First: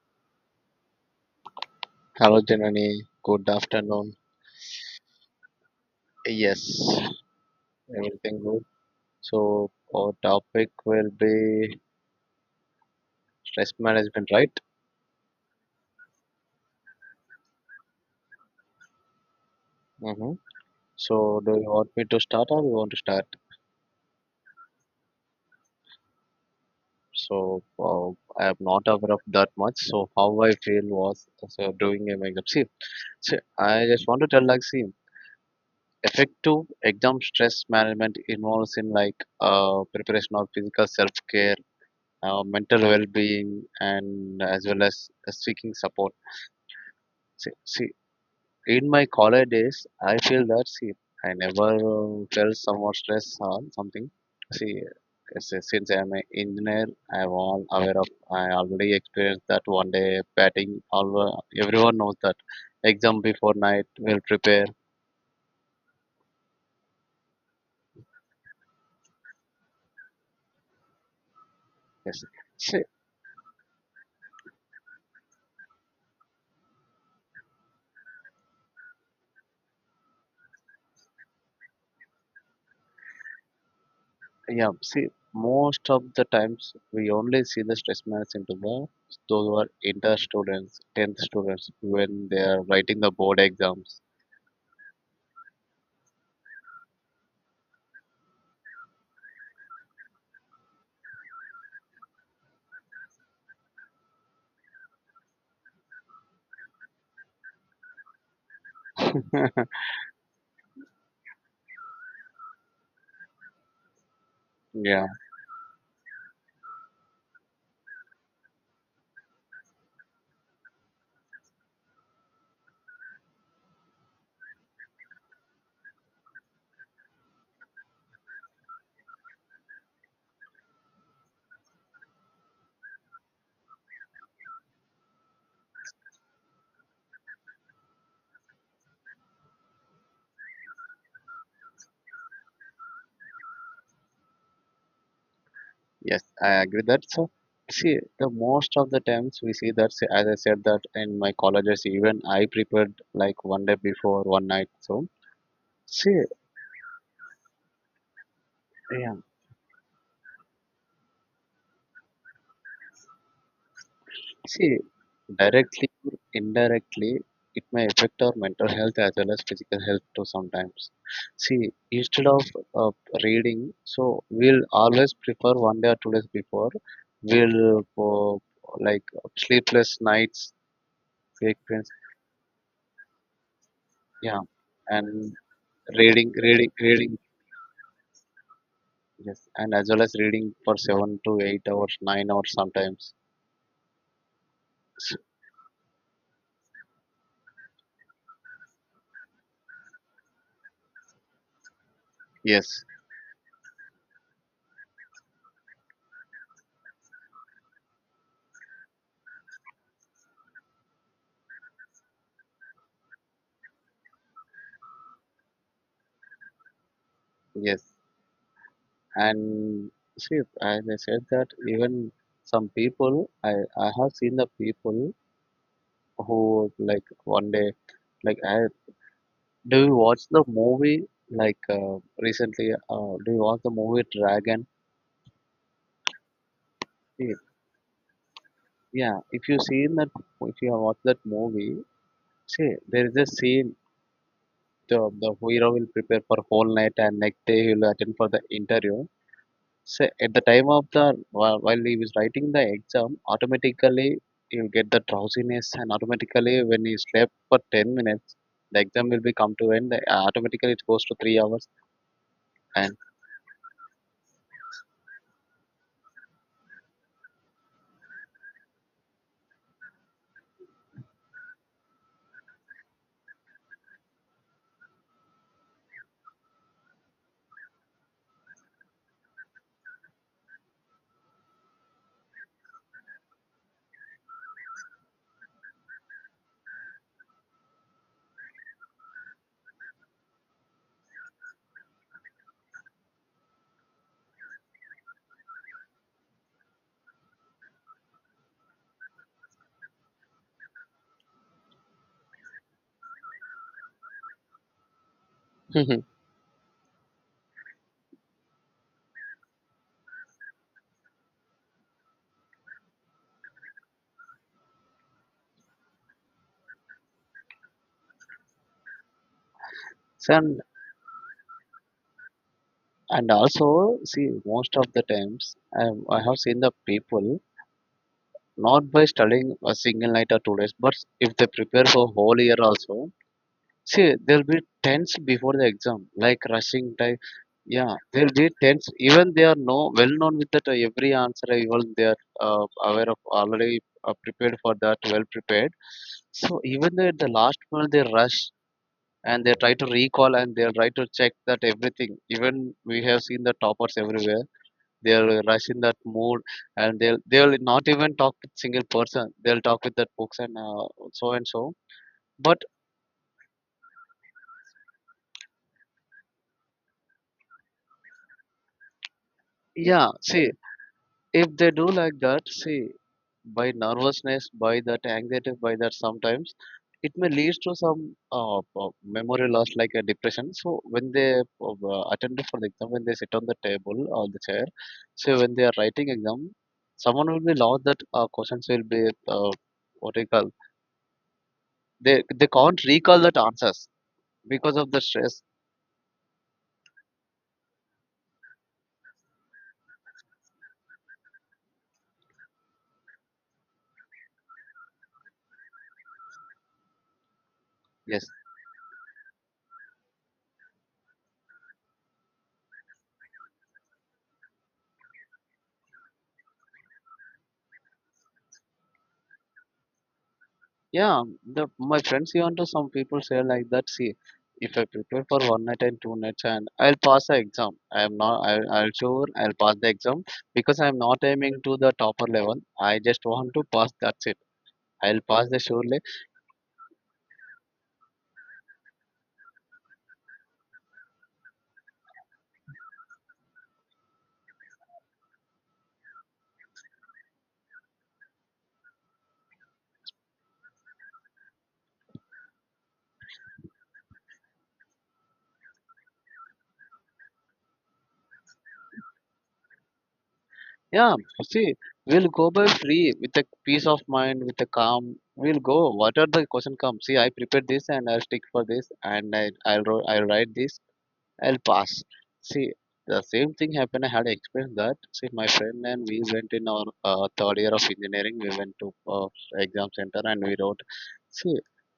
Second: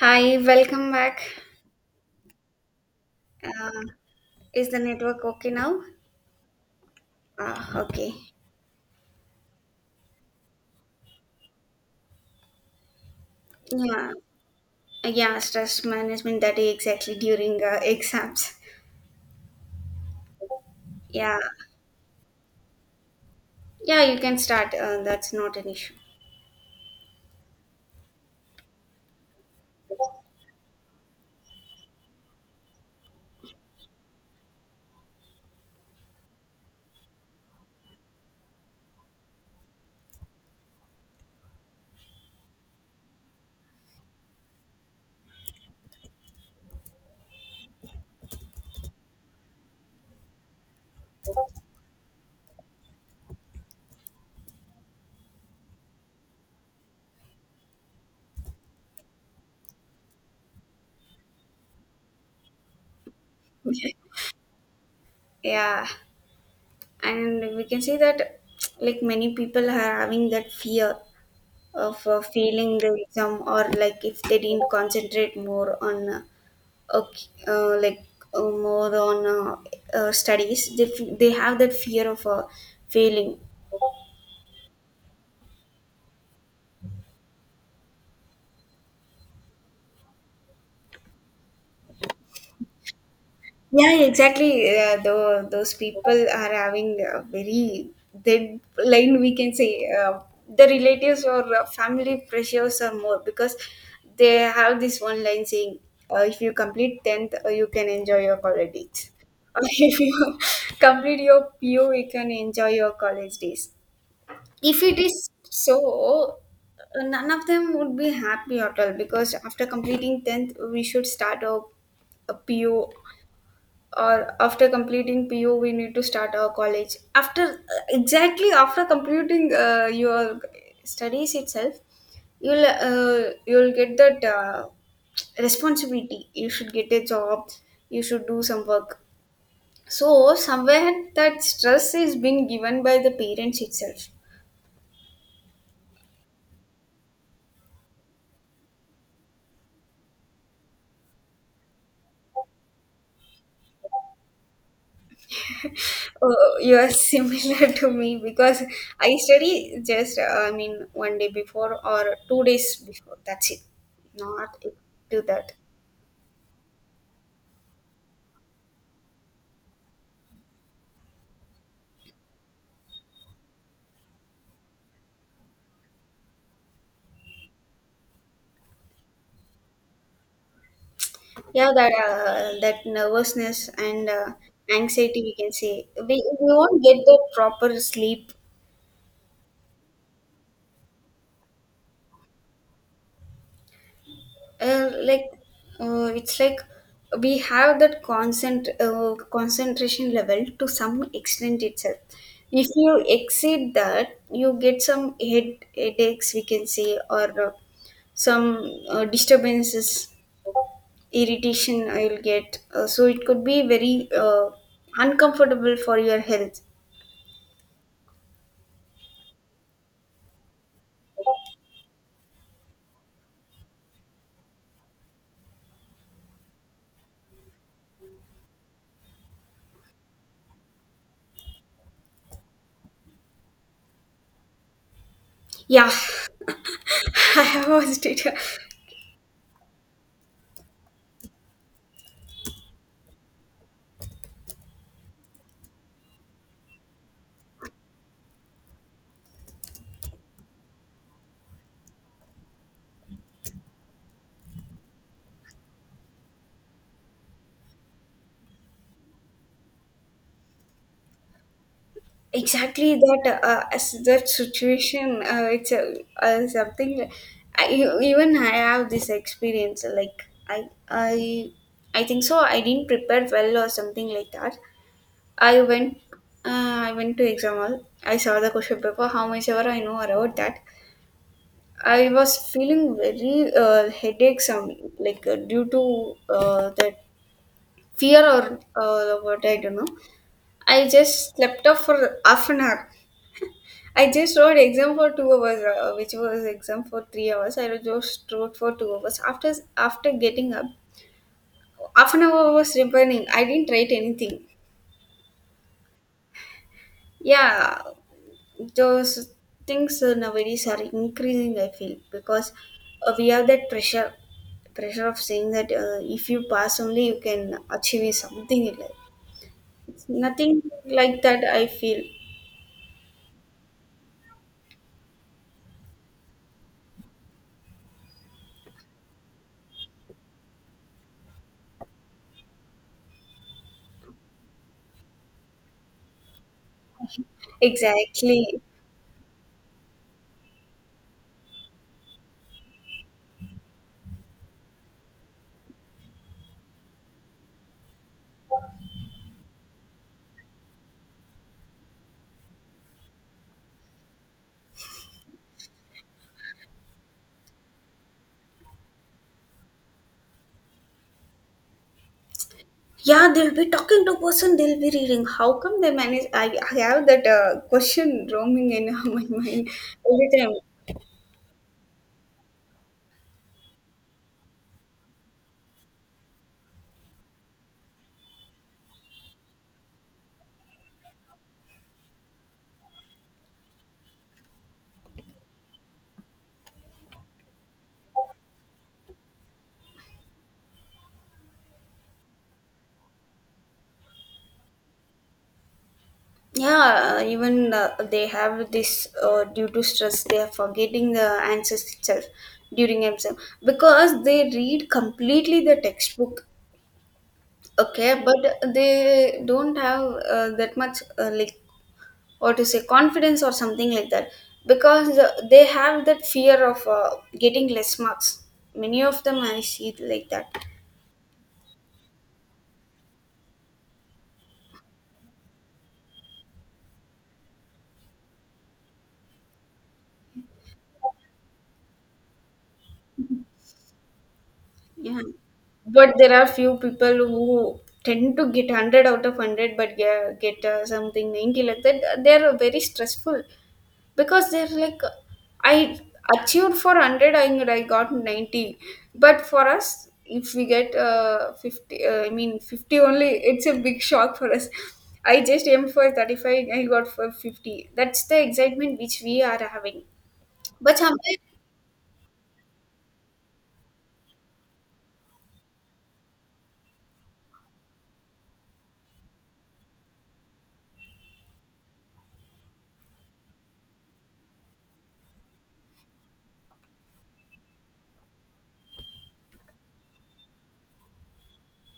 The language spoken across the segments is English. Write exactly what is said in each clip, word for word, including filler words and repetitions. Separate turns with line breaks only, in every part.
Hi, welcome back.
Hello, Janani. Good
Uh,
afternoon.
is the network okay now?
Yes,
Uh, okay.
everything good. So, our topic will be stress
Yeah,
management, right?
yeah, stress management, that is exactly during uh, exams.
Mm-hmm.
Yeah,
So, do you want me to start or you want to start?
yeah, you can start. Uh, that's not an issue.
So, uh, I am not aware of that much. So, how I feel was so doing a makeup. See, see, I just want to tell, like, see, effective exam stress management involves in, like, uh, preparation of physical self care, uh, mental well being, and as well as uh, seeking support. See, see, in my college days, I feel that, see, I never uh, felt some more stress or something. See, s- since I'm an engineer, I'm all aware of. I already experienced that one day batting. All uh, everyone knows that. Exam before night, will prepare.
Yeah. And we can see that like many people are having that fear of uh,
Yes.
failing
See,
the exam, or like if they didn't concentrate more on uh, okay, uh, like uh, more on uh, uh, studies, they, f- they have that fear of uh, failing.
yeah. See, most of the times we only see the stress management into the those who are inter students, tenth students when they are writing the board
Yeah,
exams.
exactly. Uh, though those people are having a very thin line, we can say, uh, the relatives or uh, family pressures are more because they have this one line saying, uh, if you complete tenth, uh, you can enjoy your college days. Or if you complete your P U, you can enjoy your college days. If it
Yeah.
is so, uh, none of them would be happy at all, because after completing tenth we should start our a P O, or after completing P U we need to start our college. After exactly after completing uh, your studies itself, you'll uh, you'll get that uh, responsibility. You should get a job. You should do some work. So somewhere that stress is being given by the parents itself.
Yes, I agree that. So, see, the most of the times we see that, say, as I said, that in my colleges, even I prepared like one day before, one night. So, see,
Oh, you are similar to me, because
yeah,
I study just, uh, I mean, one day before or two days before. That's it. Not
see,
do that.
directly or indirectly, it may affect our mental health as well as physical health too sometimes. See, instead of uh, reading, so we'll always prefer one day or two days before, we'll uh, like sleepless nights,
Yeah,
frequency,
that uh, that nervousness and uh,
yeah, and
anxiety, we can say we,
reading
we
reading
won't get the
reading
proper sleep.
yes, and as well as reading for seven to eight hours, nine hours sometimes.
Uh,
S-
like uh, it's like we have that concent uh, concentration level to some extent itself. If
yes,
you exceed that, you get some head headaches, we can say, or uh, some uh, disturbances, irritation I'll get uh, so it could be very uh, uncomfortable for your health.
yes, and see, as I said that, even some people, i i have seen the people who, like, one day, like, I do you watch the movie, like, uh, recently, uh, do you watch the movie Dragon?
Yeah,
See,
I was did
yeah, if you seen that, if you have watched that movie, see there is a scene, the, the hero will prepare for whole night and next day he will attend for the interview. So at the time of the, while while he was writing the exam, automatically he'll get the drowsiness, and automatically when he slept for ten minutes, the exam will be come to end. The, automatically it goes to three hours.
exactly
And
that uh, as that situation. Uh, it's uh, uh, something. I, e, Even I have this experience. Like I, I, I think so. I didn't prepare well or something like that. I went. Uh, I went to exam hall. I saw the question paper. How much ever I know about that. I was feeling very uh, headache. Some like uh, due to uh, that fear or uh, what I don't know, I just slept off for half an hour. I just wrote exam for two hours, uh, which was exam for three hours. I just wrote for two hours. After after getting up, half an hour was remaining. I didn't write anything. Yeah, those things uh, nowadays are increasing, I feel, because uh, we have that pressure pressure of saying that uh, if you pass only you can achieve something in life. It's
so,
nothing
and,
like that, I feel.
and also, see most of the times I, I have seen the people not by studying a single night or two days, but if they prepare for whole year also. See, they'll be tense before the exam, like rushing time. Yeah, they'll be
Exactly.
tense. Even they are no well known with that uh, every answer. uh, Even they are uh, aware of, already uh, prepared for that, well prepared. So even though at the last moment they rush, and they try to recall and they try to check that everything. Even we have seen the toppers everywhere. They are rush in that mood, and they'll they'll not even talk with single person. They'll talk with that books, and uh, so and so. But
Yeah, they'll be talking to person, they'll be reading. How come they manage? I, I have that uh, question roaming in my mind
yeah,
every
see,
time.
if they do like that, see, by nervousness, by that anxiety, by that sometimes, it may lead to some uh, uh, memory loss like a depression. So when they uh, attend for the exam, when they sit on the table or the chair, so when they are writing exam, someone will be lost that uh, questions will be uh, what do you call, they they can't recall that answers because of the stress.
Yeah, uh, even uh, they have this uh, due to stress, they are forgetting the answers itself during exam because they read completely the textbook. Okay,
Yes.
but they don't have uh, that much uh, like, or to say confidence or something like that, because uh, they have that fear of uh, getting less marks. Many of them I see it like that.
Yeah, the my friends even to some people say like that. See, if I prepare for one night and two nights, and I'll pass the exam. I am not. I, I'll sure I'll pass the exam because I'm not aiming to the topper level. I just want to pass. That's it.
Yeah.
I'll pass the surely.
But there are few people who tend to get one hundred out of one hundred but get, get uh, something ninety, like that they are very stressful because they're like, I achieved for one hundred and I got ninety. But for us, if we get uh, fifty uh, I mean fifty only, it's a big shock for us. I just aimed for thirty-five, I got for fifty, that's the excitement which we are having. But
Yeah,
somewhere
see, we'll go by free with a peace of mind, with a calm. We'll go. What are the question comes? See, I prepared this and I'll stick for this, and I, I'll wro- I'll write this. I'll pass. See, the same thing happened. I had experienced that. See, my friend and we went in our uh, third year of engineering. We went to uh, exam center and we wrote. See,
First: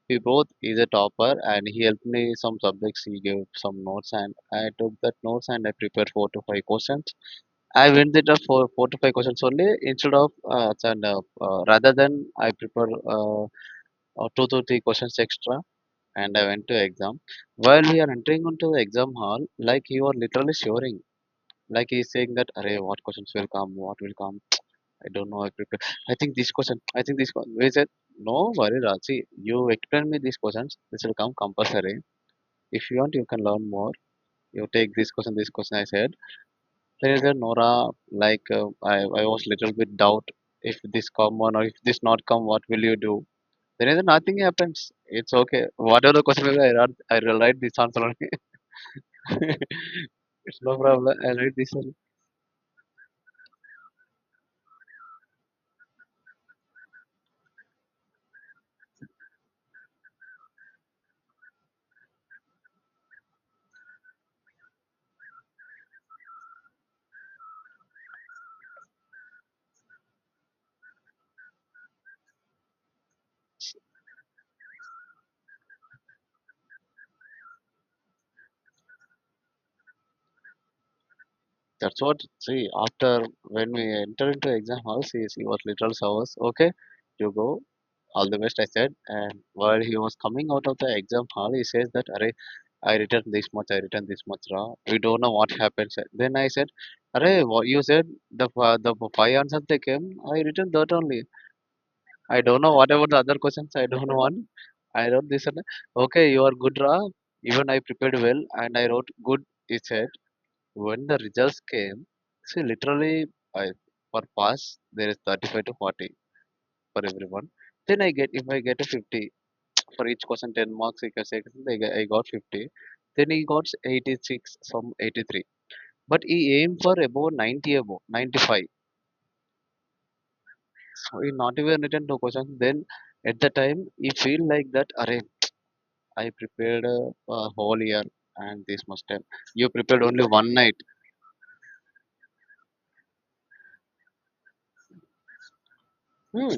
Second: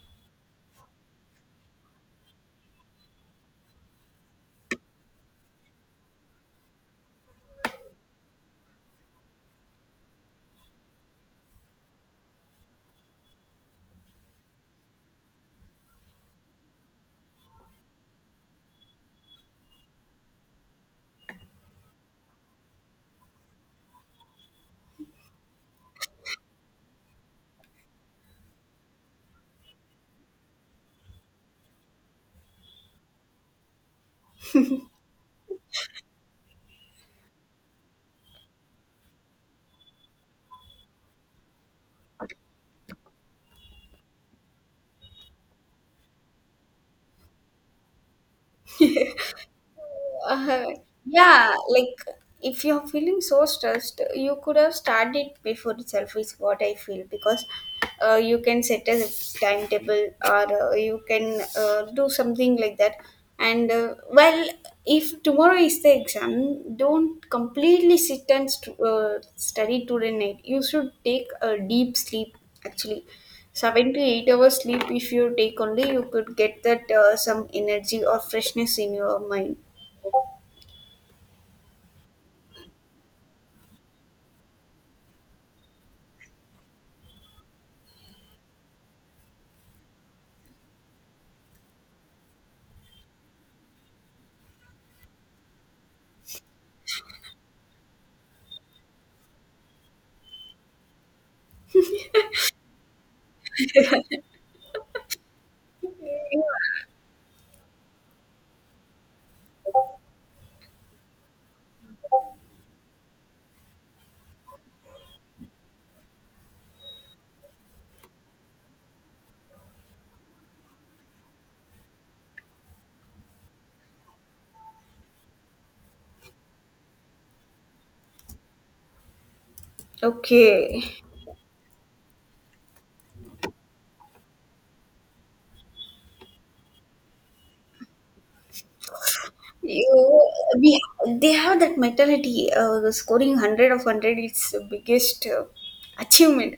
we both is a topper and he helped me some subjects. He gave some notes and I took that notes and I prepared four to five questions. I went there for four to five questions only, instead of uh, and, uh, uh, rather than I prepare uh, uh, two to three questions extra, and I went to exam. While we are entering into the exam hall, like you are literally shivering. Like he is saying that, Array, what questions will come? What will come? I don't know. I prepare. I think this question. I think this question. We said, no worry, Raji. You explain me these questions. This will come compulsory. If you want, you can learn more. You take this question, this question, I said. Then he said, Nora, like uh, I, I was little bit doubt if this come on or if this not come, what will you do? Then he said, nothing happens. It's okay. Whatever the question will be, I write, I will write this answer only. It's
Uh,
no problem. I'll
yeah,
write this one.
like if you're feeling so stressed, you could have started before itself, is what I feel, because uh, you can set a timetable, or uh, you can uh, do something like that. And uh, well, if tomorrow is the exam, don't completely sit and st- uh, study today night. You should take a deep sleep actually. Seven to eight hours sleep, if you take only, you could get that uh, some energy or freshness in your mind.
That's what, see, after when we enter into exam hall, see, she was literal hours. Okay, you go. All the best, I said. And while he was coming out of the exam hall, he says that, Array, I returned this much, I returned this much, Ra. We don't know what happened, sir. Then I said, Array, what you said, the fi- the five answers they came, I returned that only. I don't know what about the other questions. I don't know one. I wrote this and okay, you are good, Ra. Even I prepared well and I wrote good, he said. When the results came, see literally I for pass there is thirty-five to forty for everyone. Then I get If I get a fifty, for each question ten marks, like I said, I got I got fifty. Then he got eighty-six from eighty-three. But he aimed for above ninety, above ninety-five.
Okay.
So he not even written two questions. Then at the time he feel like that, Array, I prepared a, a whole year and this much time. You prepared only
You,
one night.
we, they have that mentality. Uh, the scoring hundred of hundred is the biggest uh,
Hmm.
achievement.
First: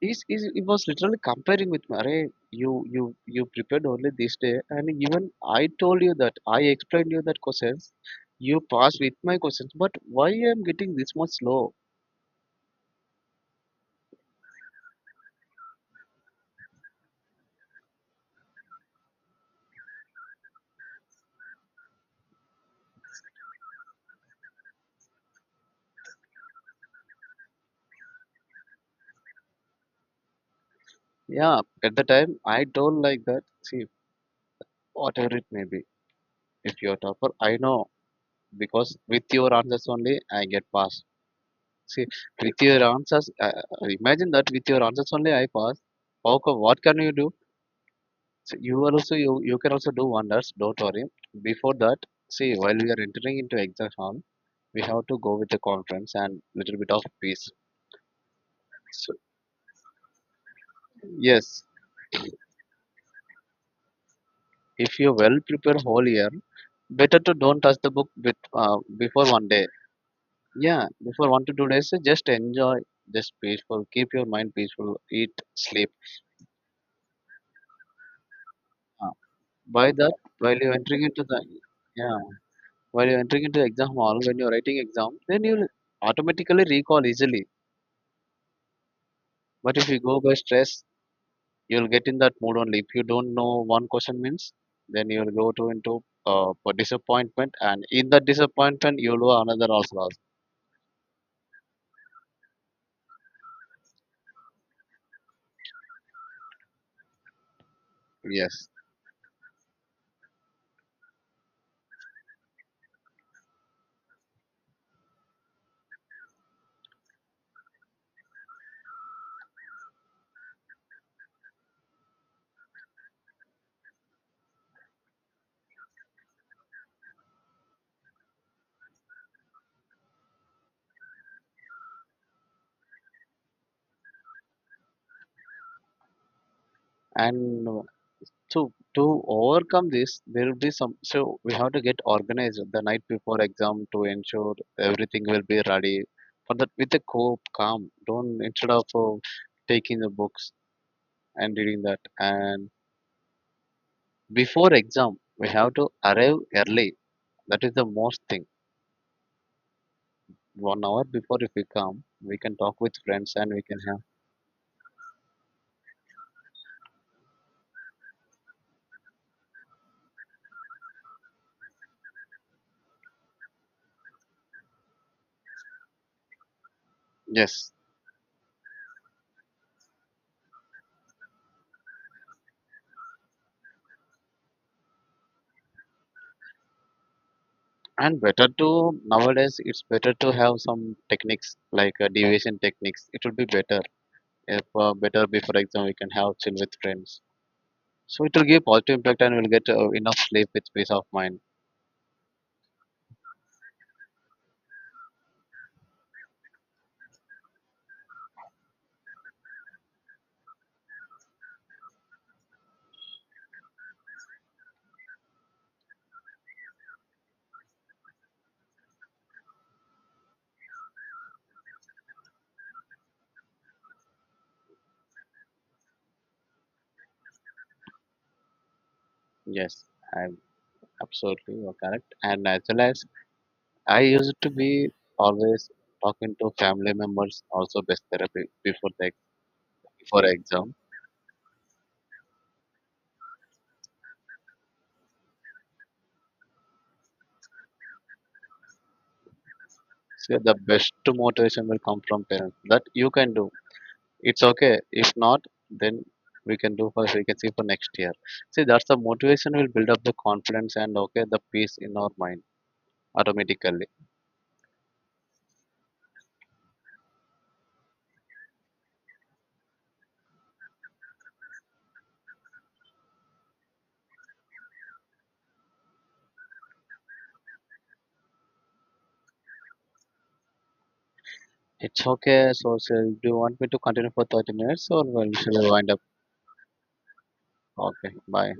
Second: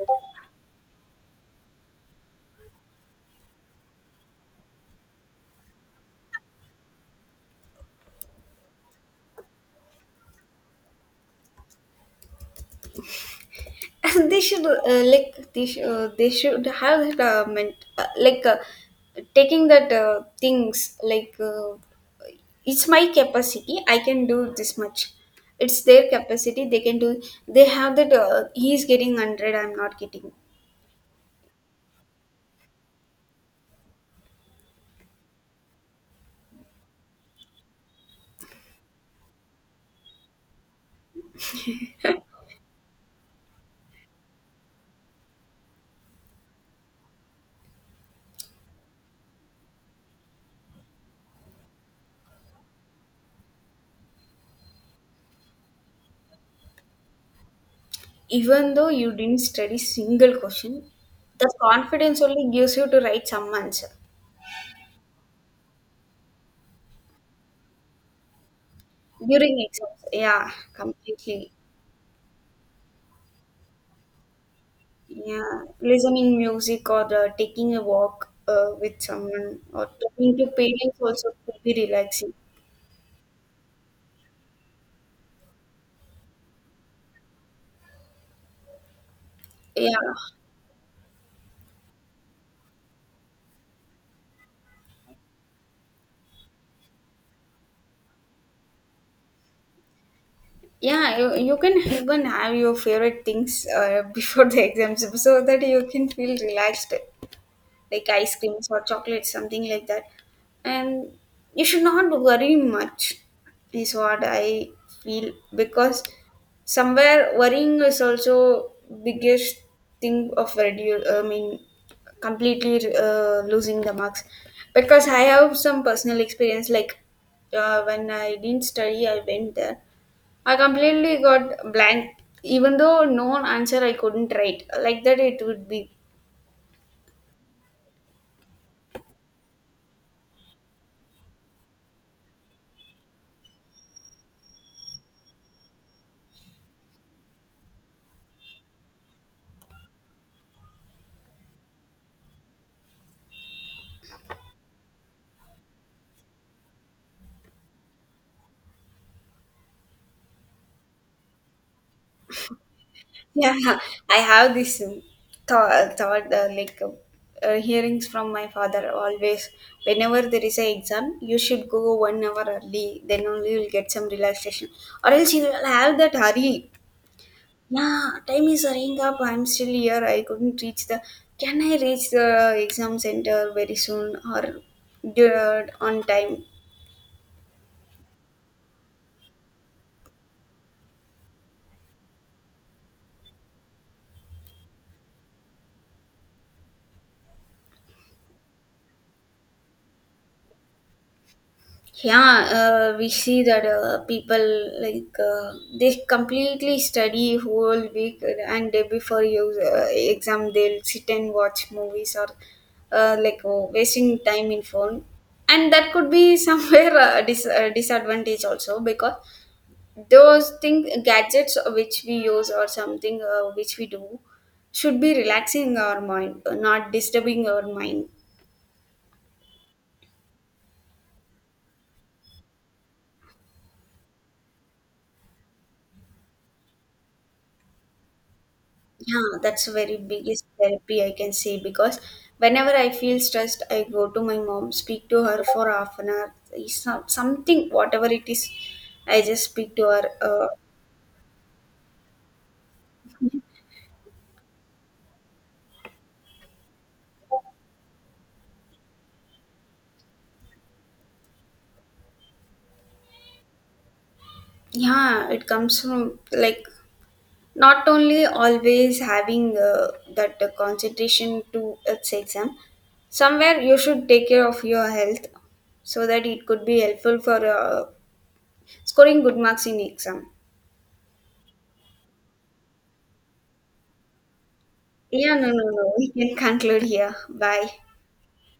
He's, he's, he was literally comparing with me. You you you prepared only this day, and even I told you that I explained you that questions. You passed with my questions, but why I am getting this much low?
And they should uh, like they, sh- uh, they should have that uh, ment- uh, like uh, taking that uh, things like uh, it's my capacity, I can do this much, it's their capacity, they can do. They have that uh, he's getting one hundred, I'm not getting.
Yeah, at the time I told like that. See, whatever it may be, if you're topper, I know because with your answers only I get passed. See, with your answers, uh, uh, imagine that with your answers only I pass. How co- what can you do? So you are also you, you can also do wonders. Don't worry. Before that, see, while we are entering into exam hall, we have to go with the conference and little bit of peace.
Even though you
So
didn't study single question, the
yes,
confidence only gives you to write some answer
if you well prepare whole year, better to don't touch the book with, uh, before one
during
day.
exams. Yeah,
Yeah, before one
completely.
to two days, uh, just enjoy, just peaceful, keep your mind peaceful, eat,
Yeah,
sleep.
listening music or uh, taking a walk uh, with
Uh,
someone, or
by that,
talking to
while you're
parents
entering into
also
the
could be
yeah,
relaxing.
while you're entering into the exam hall, when you're writing exam, then you'll automatically recall easily. But if
Yeah,
you go by stress, you'll get in that mood only. If you don't know one question means, then you'll go to into uh, for disappointment, and in that disappointment, you'll go another also loss.
yeah. You, you can even have your favorite things uh, before the exams so that you can feel relaxed. Like ice creams
Yes,
or chocolate, something like that. And you should not worry much, is what I feel, because somewhere worrying is also biggest thing of redu- I mean, completely uh, losing the marks. Because I have some personal experience, like uh, when I didn't study, I went there. I completely got blank, even though no answer I couldn't write. Like that, it would be.
and uh, to to overcome this, there will be some. So we have to get organized the night before exam to ensure everything will be ready. For that, with a cope, calm. Don't, instead of uh, taking the books and reading that, and before exam, we have to arrive early. That is the most thing one hour before. If we come we can talk with friends and we
Yeah,
can have,
I have this um, thought, thought uh, like uh, uh, hearings from my father always. Whenever there is a exam, you should go one hour early. Then only you'll get some relaxation, or else you'll have that hurry.
yes,
Yeah, time is hurrying up. I'm still here. I couldn't reach the. Can I reach the exam center very soon or uh, on time?
and better to, nowadays it's better to have some techniques like uh, deviation techniques. It would be better if uh, better be for example we can have chill with friends, so it will give positive impact and we'll get uh, enough sleep with peace of mind.
Yeah, uh, we see that uh, people like uh, they completely study whole week and day before you uh, exam, they'll sit and watch movies or uh, like, oh, wasting time in phone, and that could be somewhere a dis- a disadvantage also because those things, gadgets which we use, or something uh, which we do, should be relaxing our mind, not disturbing our mind.
Yes, I'm absolutely you're correct. And as well as I used to be always talking to family members, also best therapy before the
Yeah, that's a very
before
biggest
exam.
therapy, I can say, because whenever I feel stressed, I go to my mom, speak to her for half an hour, is some- something, whatever it is, I just speak to her.
So
Uh,
the best motivation will come from parents that you can do. It's okay. If not, then we can do for we can see for next year. See, that's the motivation will build up the confidence and okay the peace in our mind automatically.
yeah, it comes from like not only always having uh, that uh, concentration to its exam. Somewhere you should take care of your health so that it could be helpful for uh, scoring good marks in exam.
It's okay. So, shall do you want me to continue for thirty minutes, or will
Yeah, no,
shall
no,
we wind
no.
up?
We can conclude here. Bye.
Okay, bye.